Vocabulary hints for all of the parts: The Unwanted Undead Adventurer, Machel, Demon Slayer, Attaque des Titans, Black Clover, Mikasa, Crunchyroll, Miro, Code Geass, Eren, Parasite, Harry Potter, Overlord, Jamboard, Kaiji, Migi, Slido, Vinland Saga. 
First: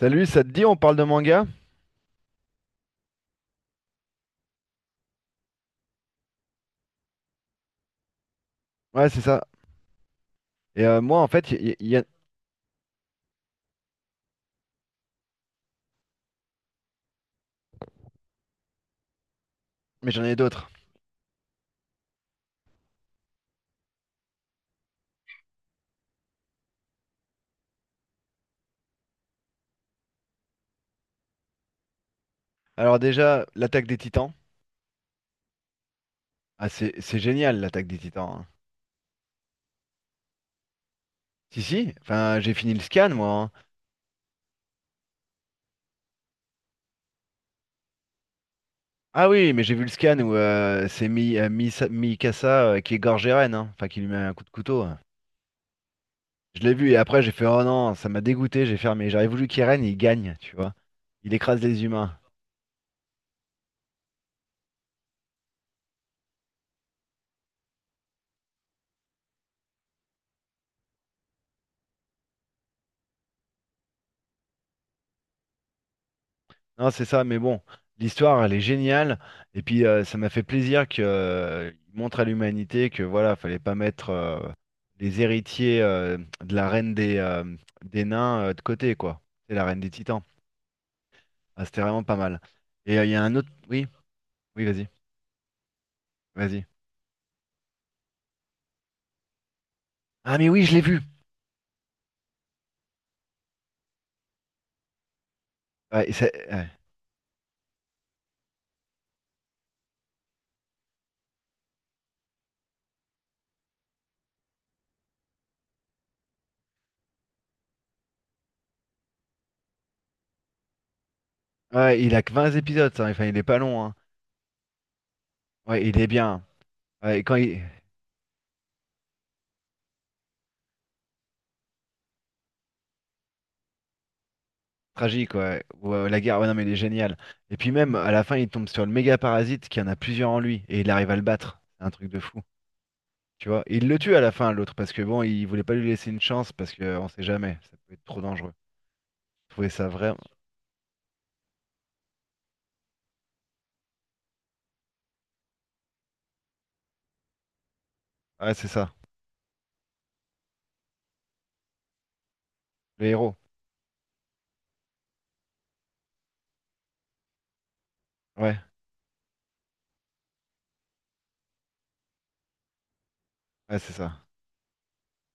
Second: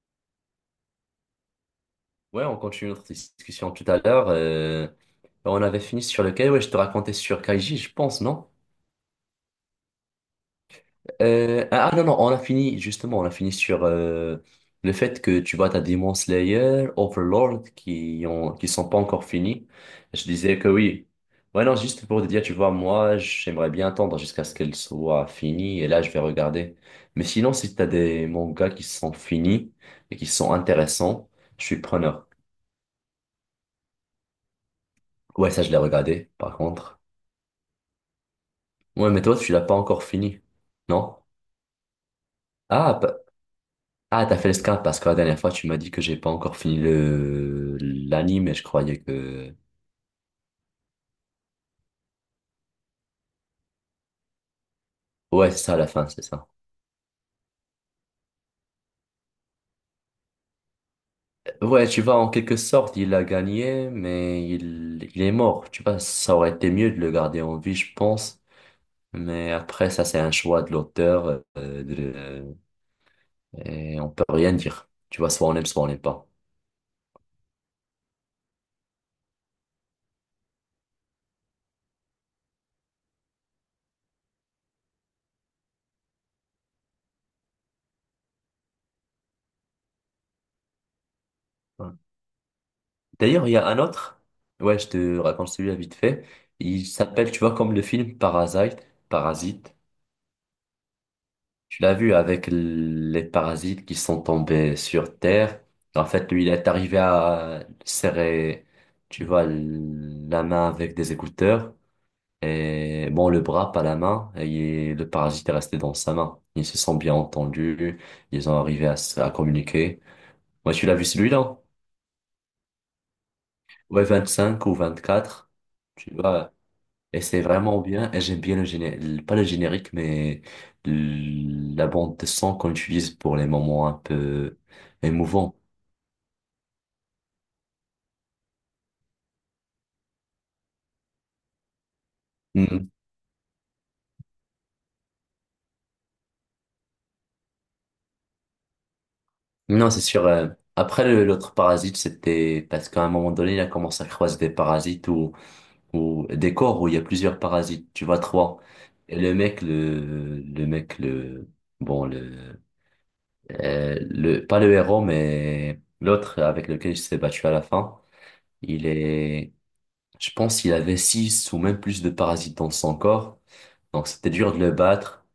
Salut, ça te dit, on parle de manga? Ouais, on continue notre discussion tout à l'heure. On avait fini sur lequel? Ouais, je te racontais sur Kaiji, je pense, non? Ouais, c'est ça. Et moi, en fait, Non, non, on a fini, justement, on a fini sur le fait que tu vois, t'as Demon Slayer, Overlord qui sont pas encore finis. mais j'en Je ai disais d'autres. que oui. Ouais, non, juste pour te dire, tu vois, moi, j'aimerais bien attendre jusqu'à ce qu'elle soit finie et là, je vais regarder. Mais sinon, si t'as des mangas qui sont finis et qui sont intéressants, je suis preneur. Alors déjà, l'attaque des Titans. Ouais, ça, je l'ai regardé, par Ah, c'est contre. c'est génial, l'attaque des Titans, hein. Ouais, mais toi, tu l'as pas encore fini, non? Si, si. Enfin, j'ai fini le Ah, scan, pa- moi, hein. ah, t'as fait le scap parce que la dernière fois, tu m'as dit que j'ai pas encore fini le l'anime et je croyais Ah oui, que... mais j'ai vu le scan où c'est Mikasa qui égorge Eren, hein. Enfin, qui lui met un coup de couteau, hein. Ouais, c'est ça, la fin, c'est ça. Je l'ai vu et après, j'ai fait, oh non, ça m'a dégoûté, j'ai fermé. J'aurais voulu qu'Eren, il gagne, tu vois. Il écrase les Ouais, tu vois, humains. en quelque sorte, il a gagné, mais il est mort. Tu vois, ça aurait été mieux de le garder en vie, je pense. Mais après, ça, c'est un choix de l'auteur, et on peut rien dire. Tu vois, soit on aime, soit on n'aime pas. Non, c'est ça, mais bon, l'histoire, elle est géniale. Et puis, ça m'a fait plaisir que, il montre à l'humanité que, voilà, fallait pas mettre les héritiers de la reine des nains de côté, quoi. C'est la reine des Titans. Ah, c'était Ouais. vraiment pas mal. Et il y a un D'ailleurs, autre. il y a un Oui, autre. oui, Ouais, vas-y, je te raconte celui-là vite fait. vas-y. Il s'appelle, tu vois, comme le film Parasite. Parasite. Ah, mais oui, je l'ai vu. Tu l'as vu avec les parasites qui sont tombés sur Terre. En Ouais, et ça- fait, lui, il ouais. est arrivé à serrer, tu vois, la main avec des écouteurs. Et bon, le bras, pas la main, et le parasite est resté dans sa main. Ils se sont bien entendus, ils ont arrivé à, à communiquer. Moi, tu l'as vu celui-là? Ouais, il a que 20 épisodes, ça. Enfin, il est pas long, hein. Ouais, 25 ou 24 Ouais, il est tu bien, hein. vois. Ouais, Et et quand c'est il... vraiment bien, et j'aime bien le générique, pas le générique, mais la bande de son qu'on utilise pour les moments un peu Tragique, émouvants. ouais. Ouais, ouais, la guerre, ouais, non, mais il est génial. Et puis même, à la fin, il tombe sur le méga parasite qui en a plusieurs en lui et il arrive à le battre. C'est un truc de fou, Mhm. tu vois. Et il le tue à la fin, l'autre, parce que bon, il voulait pas lui laisser une chance parce que on sait jamais, ça peut être trop dangereux. Je trouvais ça Non, c'est vraiment. sûr. Après, l'autre parasite, c'était parce qu'à un moment donné, il a commencé à croiser des parasites ou des corps où il y a plusieurs parasites, tu vois, Ouais, trois. c'est ça. Et le mec, le, bon, Le héros. Le, pas le héros, mais l'autre avec lequel il s'est battu à la fin, Ouais, il est, je pense qu'il avait 6 ou même plus de parasites dans son corps. ouais, c'est Donc ça. c'était dur de le battre.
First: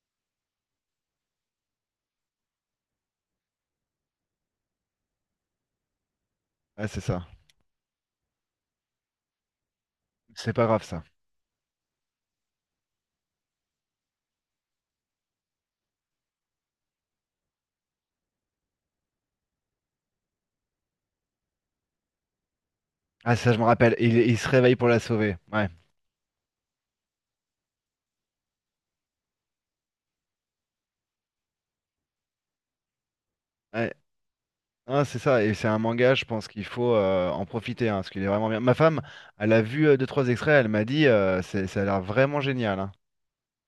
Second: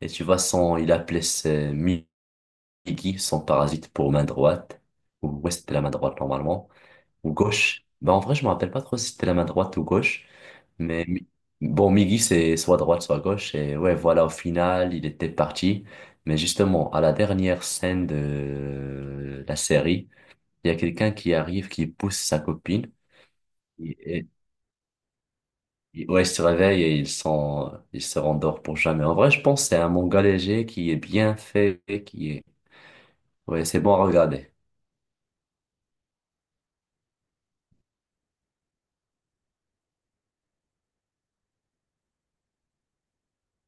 Et tu vois, il appelait ses Migi, son parasite pour main droite, ou ouais, c'était la main droite normalement. Ouais, c'est ça. Ou gauche. Bah, en vrai, je me rappelle pas trop si c'était la main droite ou gauche. C'est pas grave, ça. Mais Mi- Miggy, c'est soit droite, soit gauche. Et ouais, voilà, au final, il était parti. Mais justement, à la dernière scène de la série, il y a quelqu'un qui arrive, qui pousse sa copine. Ah, ça, je me rappelle. Et, et- Il se réveille pour la sauver. Ouais. Ouais, il se réveille et il se rendort pour jamais. En vrai, je pense que c'est un manga léger qui est bien fait, qui est, ouais, c'est Ouais. bon à regarder. Ah, c'est ça. Et c'est un manga, je pense qu'il faut en profiter, hein, parce qu'il est vraiment bien. Ma femme, elle a vu deux, trois extraits, elle m'a dit, c'est- ça a l'air vraiment génial, hein.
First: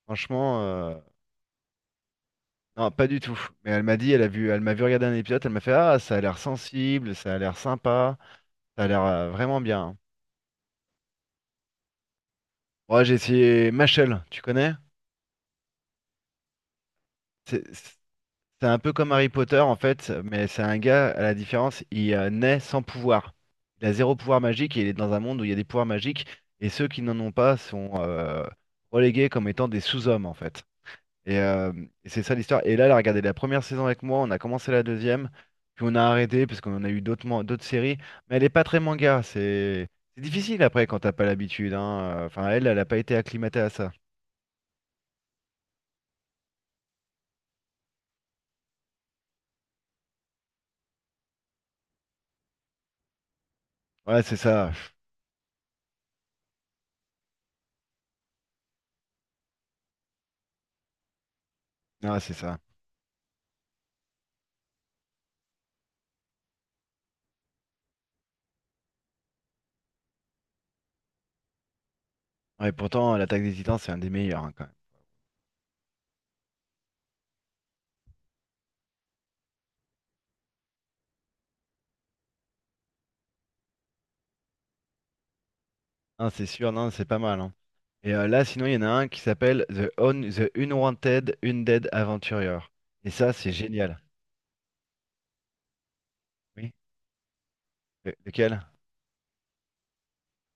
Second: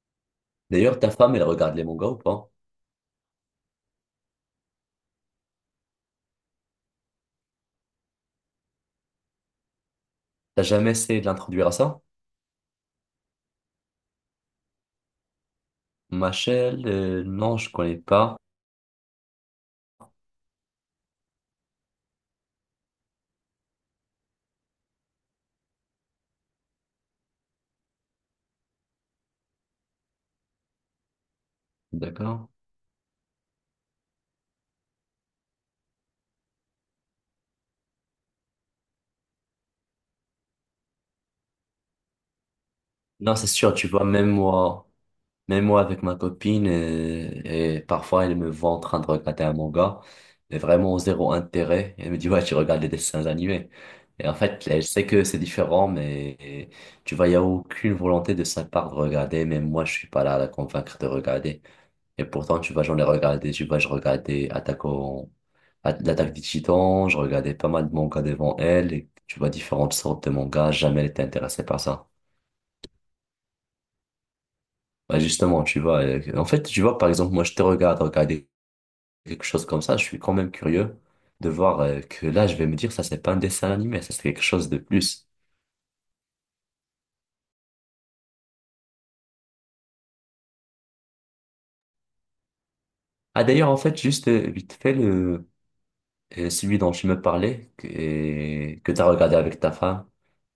Franchement, D'ailleurs, ta femme, elle regarde les mangas ou pas? non, pas du tout. Mais elle m'a dit, elle a vu, elle m'a vu regarder un épisode, elle m'a fait, ah, ça a l'air sensible, ça a l'air sympa, ça a l'air vraiment bien. T'as jamais essayé de l'introduire à ça? Moi, j'ai essayé Machel, tu connais? Machel, non, C'est je connais pas. c'est un peu comme Harry Potter en fait, mais c'est un gars, à la différence, il naît sans pouvoir. Il a zéro pouvoir magique et il est dans un monde où il y a des pouvoirs magiques et ceux qui n'en ont pas sont relégués comme étant des sous-hommes en fait. Et, euh, et c'est ça D'accord. l'histoire. Et là, elle a regardé la première saison avec moi, on a commencé la deuxième, puis on a arrêté parce qu'on en a eu d'autres d'autres séries. Mais elle est pas très manga, c'est difficile après quand t'as pas l'habitude, hein. Enfin, elle, elle a pas été Non, c'est acclimatée à sûr, tu ça. vois, même moi avec ma copine, et parfois elle me voit en train de regarder un manga, mais vraiment zéro intérêt. Elle me dit, ouais, tu regardes des dessins animés. Ouais, Et en c'est fait, ça. elle sait que c'est différent, mais euh, tu vois, il n'y a aucune volonté de sa part de regarder, même moi, je suis pas là à la convaincre de regarder. Ah, Et c'est ça. pourtant, tu vois, j'en ai regardé, tu vois, je regardais L'attaque des Titans, je regardais pas mal de mangas devant elle, et tu vois, différentes sortes de mangas, jamais elle était intéressée par ça. Ouais, pourtant, l'Attaque des Titans, c'est un des meilleurs, hein, quand même. Bah, justement, tu vois, tu vois, par exemple, moi, je te regarde regarder quelque chose comme ça, je suis quand même curieux de voir que là, je vais me dire, ça, c'est pas un dessin animé, ça, c'est quelque chose de plus. Non, c'est sûr, non, c'est pas mal, hein. Et là, sinon, il y en a un qui s'appelle The Unwanted Undead Aventurier. Et ça, Ah, c'est d'ailleurs, en fait, génial. juste vite fait, Oui. celui dont tu me parlais, Le- Lequel? et que t'as regardé avec ta femme,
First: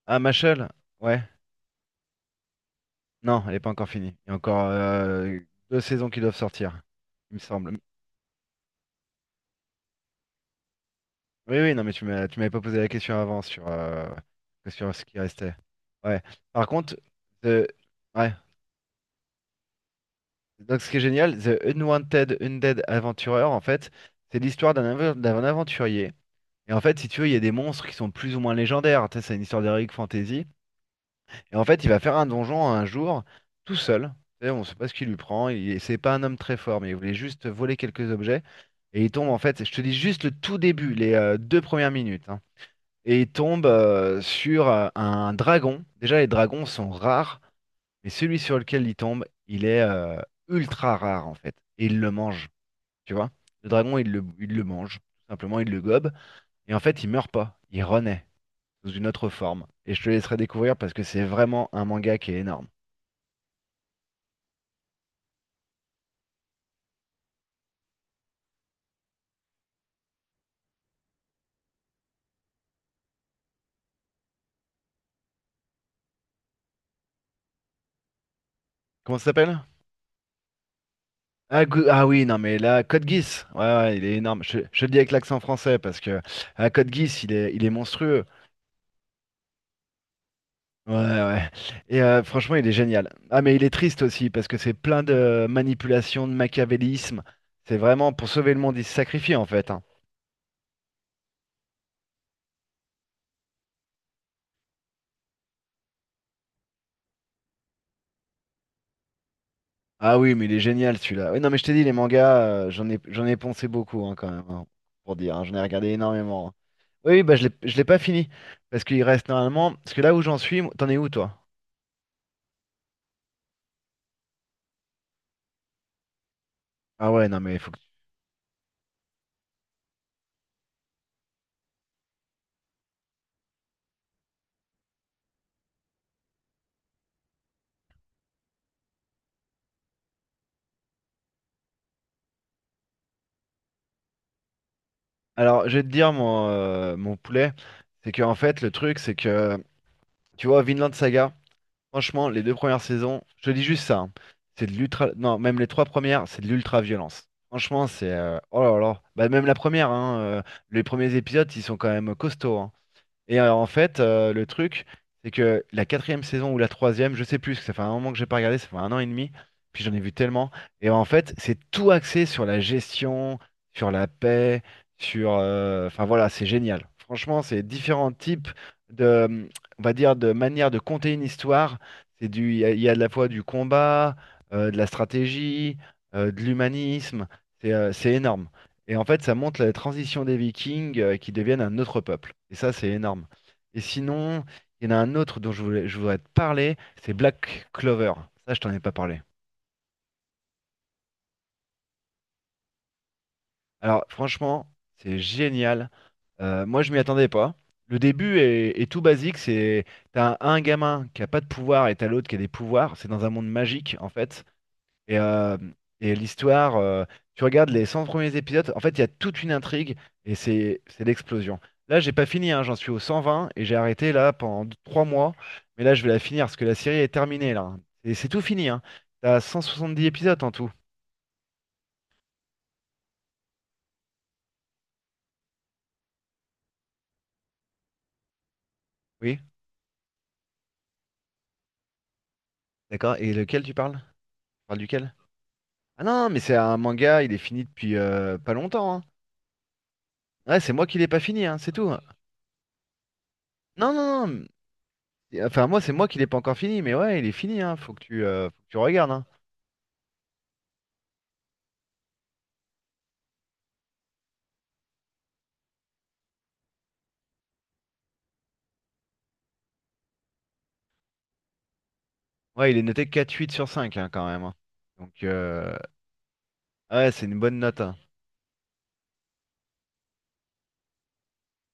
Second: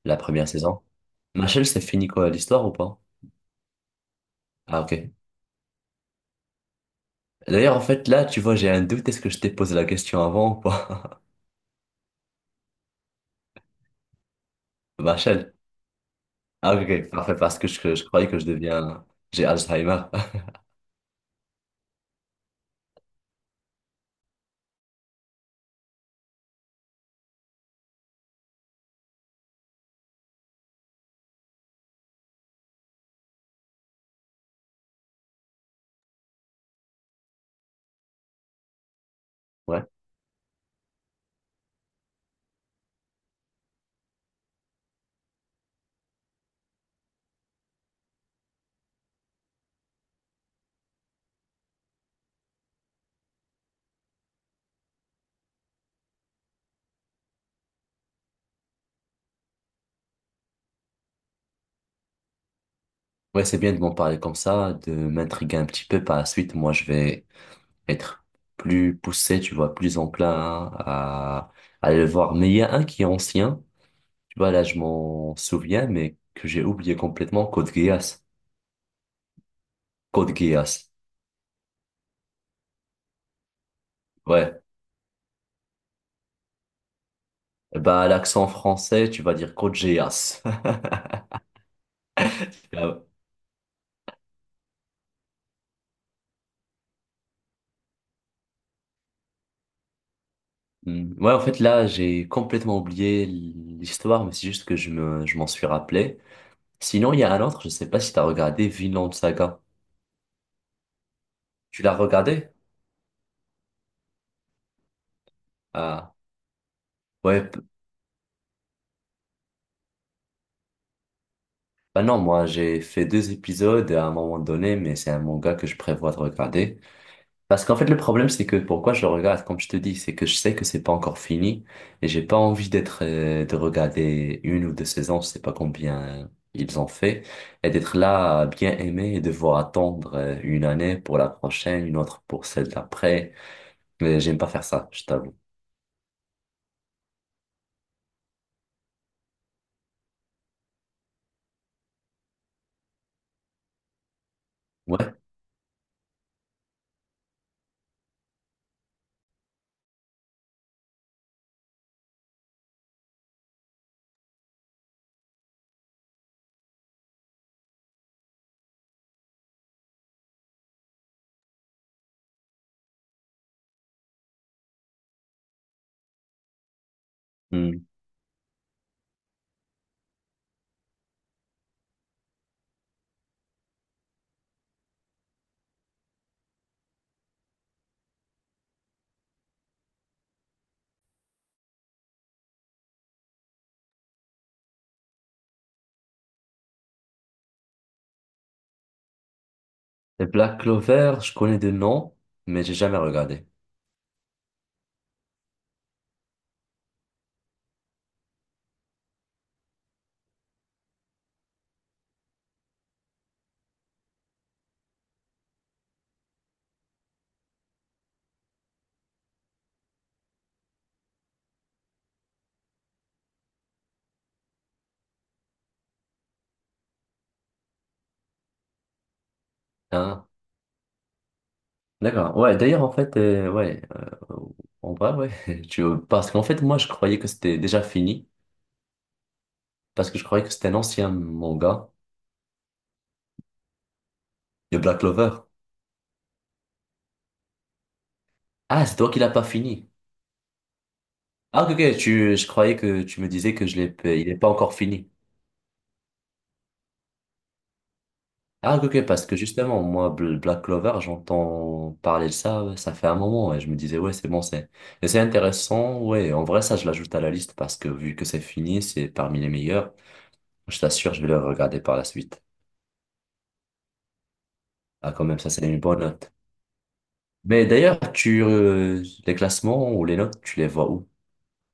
la Ah, première Machel? saison. Ouais. Machel, c'est fini quoi, l'histoire ou pas? Non, elle n'est pas encore finie. Il y a encore Ah, ok. Deux saisons qui doivent sortir, il me D'ailleurs, semble. en fait, là, tu vois, j'ai un doute. Est-ce que je t'ai posé la question avant ou pas? Oui, oui, non, mais tu m'as, tu m'avais pas posé la question avant sur, sur ce qui Vachel. restait. Ouais. Par Ah, ok, contre, ok. Parfait, parce The... que je croyais ouais. que je deviens... J'ai Alzheimer. Donc, ce qui est génial, The Unwanted Undead Adventurer, en fait, c'est l'histoire d'un d'un aventurier. Et en fait, si tu veux, il y a des monstres qui sont plus ou moins légendaires. Tu sais, c'est une histoire d'heroic fantasy. Et en fait, il va faire un donjon un jour, tout seul. Tu sais, on ne sait pas ce qui lui prend. Il, c'est pas un homme très fort, mais il voulait juste voler quelques objets. Et il tombe, en fait, je te Ouais. dis juste le tout début, les deux premières minutes, hein. Et il tombe sur un dragon. Déjà, les dragons sont rares, mais celui sur lequel il tombe, il est ultra rare, en fait. Et il le mange, tu vois. Le dragon, il le mange. Tout simplement, il le gobe. Et en fait, il meurt pas. Il renaît sous une autre forme. Et je te laisserai découvrir parce que c'est vraiment un manga qui est énorme. Ouais, c'est bien de m'en parler comme ça, de m'intriguer un petit peu. Par la suite, moi, je vais être plus poussé, tu vois, plus enclin hein, à aller le voir. Mais il y a un qui est ancien. Tu vois, là, je m'en souviens, mais que j'ai oublié complètement. Code Geass. Comment ça s'appelle? Code Geass. Ah oui, non mais là, Code Geass, ouais, ouais, il est énorme. Je, Ouais. je le dis avec l'accent français parce que ah, Code Geass, il est Bah, monstrueux. l'accent français, tu vas dire Code Geass. Ouais, ouais. Et franchement, il est génial. Ah, mais il est triste aussi parce que c'est plein de manipulations, de machiavélisme. C'est vraiment pour sauver le monde, il se sacrifie en fait, hein. Hmm. Ouais, en fait, là, j'ai complètement oublié l'histoire, mais c'est juste que je m'en suis rappelé. Sinon, il y a un autre, je sais pas si t'as regardé Vinland Saga. Ah oui, mais il est génial celui-là. Oui, non, mais je t'ai Tu dit, les l'as mangas, regardé? J'en ai poncé beaucoup, hein, quand même, hein, pour dire, hein. J'en ai regardé Ah, énormément, hein. Oui, oui, bah ouais. je l'ai, p- je l'ai pas fini parce qu'il reste normalement. Parce que là où j'en suis, t'en es où toi? Bah non, moi, j'ai fait 2 épisodes à un moment donné, mais c'est un manga que je prévois de regarder. Ah ouais, non mais il Parce faut qu'en que. fait, le problème, c'est que pourquoi je le regarde, comme je te dis, c'est que je sais que c'est pas encore fini et j'ai pas envie d'être, de regarder une ou deux saisons, je sais pas combien ils ont fait, et d'être là à bien aimer et devoir attendre une année pour la prochaine, une autre pour celle d'après. Mais j'aime pas faire ça, je t'avoue. Alors, je vais te dire, mon, mon poulet, c'est que en fait, le truc, c'est que, tu vois, Vinland Saga, franchement, les deux premières saisons, je te dis juste ça, hein, c'est de l'ultra... Ouais. Non, même les trois premières, c'est de l'ultra-violence. Franchement, c'est... oh là là. Bah, même la première, hein, les premiers épisodes, ils sont quand même costauds, hein. Et en fait, le truc, c'est que la quatrième saison ou la troisième, je sais plus, parce que ça fait un moment que j'ai pas regardé, ça fait un an et demi, puis j'en ai vu tellement. Et en fait, c'est tout axé sur la gestion, sur la paix, sur... Enfin voilà, c'est génial. Franchement, c'est Hmm. différents types de, on va dire, de manière de compter une histoire. C'est du, il y a de la fois du combat, de la stratégie, de l'humanisme. C'est énorme. Et en fait, ça montre la transition des Vikings qui deviennent un autre peuple. Et ça, c'est énorme. Et sinon, il y en a un autre dont je voulais, je voudrais te parler, c'est Black Clover. Ça, je t'en ai pas parlé. Et Black Clover, je connais des noms, mais j'ai jamais regardé. Alors, franchement, c'est génial. Moi, je m'y attendais pas. Le début est tout basique. C'est t'as un gamin qui a pas de pouvoir et t'as l'autre qui a des pouvoirs. C'est dans un monde magique, en fait. Et, euh, et l'histoire, tu regardes les 100 premiers épisodes, en fait, il y a toute une intrigue et c'est l'explosion. Là, j'ai pas fini, hein, j'en suis au 120 et j'ai arrêté là pendant 3 mois. Mais là, je vais la finir parce que la série est terminée là. Et c'est tout fini, hein. T'as dix Ah, épisodes en tout. d'accord. Ouais, d'ailleurs, en fait, ouais, en vrai, ouais, parce qu'en fait, moi, je croyais que c'était déjà fini. Oui, Parce que je croyais que c'était un ancien manga d'accord. Et lequel tu parles? Tu de parles Black duquel? Clover. Ah non, mais c'est un manga, il est fini depuis pas Ah, longtemps, c'est hein. toi qui l'as pas fini. Ouais, c'est moi qui l'ai pas fini, hein, Ah, ok, c'est tout. ok, je croyais que tu me disais que je l'ai, Non, non, pas- il non. n'est pas encore fini. Enfin, moi, c'est moi qui l'ai pas encore fini, mais ouais, il est fini, hein. Faut que Ah, tu ok, ok, regardes, parce hein. que justement, moi, Black Clover, j'entends parler de ça, ouais, ça fait un moment, et je me disais, ouais, et c'est intéressant, ouais, en vrai, ça, je l'ajoute à la liste parce que vu que c'est fini, c'est parmi les meilleurs. Je t'assure, je vais le regarder par la suite. Ouais, il est noté 4,8 sur 5, hein, quand même, hein. Donc, Ah, quand même, ça, c'est une bonne note. ouais, c'est une bonne Mais note, hein. d'ailleurs, les classements ou les notes, tu les vois où?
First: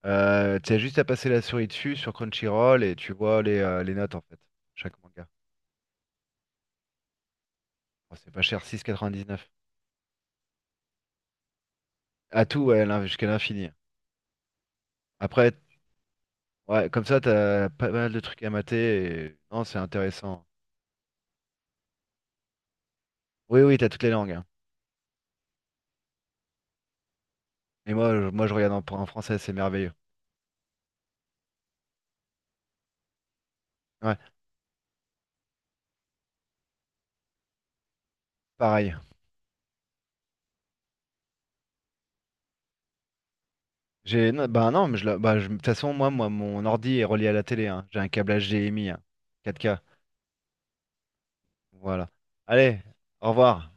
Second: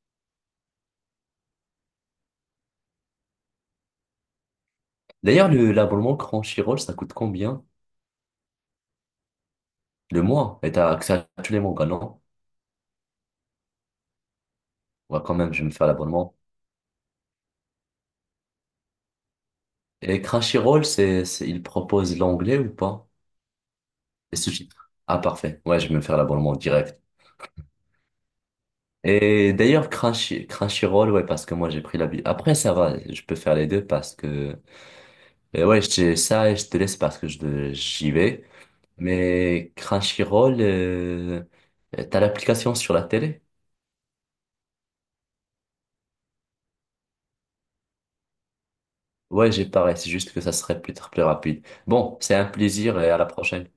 Tu as juste à passer la souris dessus sur Crunchyroll et tu vois les notes en fait. Chaque manga. D'ailleurs, l'abonnement Crunchyroll, ça coûte combien? Bon, c'est pas cher, 6,99. Le mois, et t'as accès à tous les mangas, non? À tout, ouais, l'in- jusqu'à l'infini, hein. Ouais, quand même, Après, je vais me faire l'abonnement. ouais, comme ça, t'as pas mal de trucs à mater. Et- Non, c'est Et intéressant. Crunchyroll, il propose l'anglais ou pas? Oui, oui, t'as toutes les langues, Les hein. sous-titres. Ah, parfait. Ouais, je vais me faire l'abonnement direct. Et moi, je regarde en, en français, c'est Et d'ailleurs, merveilleux. Crunchyroll, ouais, parce que moi, j'ai pris la bi- après, ça va, je peux faire les deux parce Ouais, que, ça, et je te laisse parce que j'y vais. pareil. Mais Crunchyroll, t'as l'application sur la télé? J'ai, non, bah non, mais je, la- bah, je- de toute façon, moi, mon ordi est relié à la télé, hein. J'ai un câblage HDMI, hein, Ouais, j'ai 4K. pareil, c'est juste que ça serait peut-être plus rapide. Voilà. Bon, c'est un Allez, plaisir et à la au prochaine. revoir.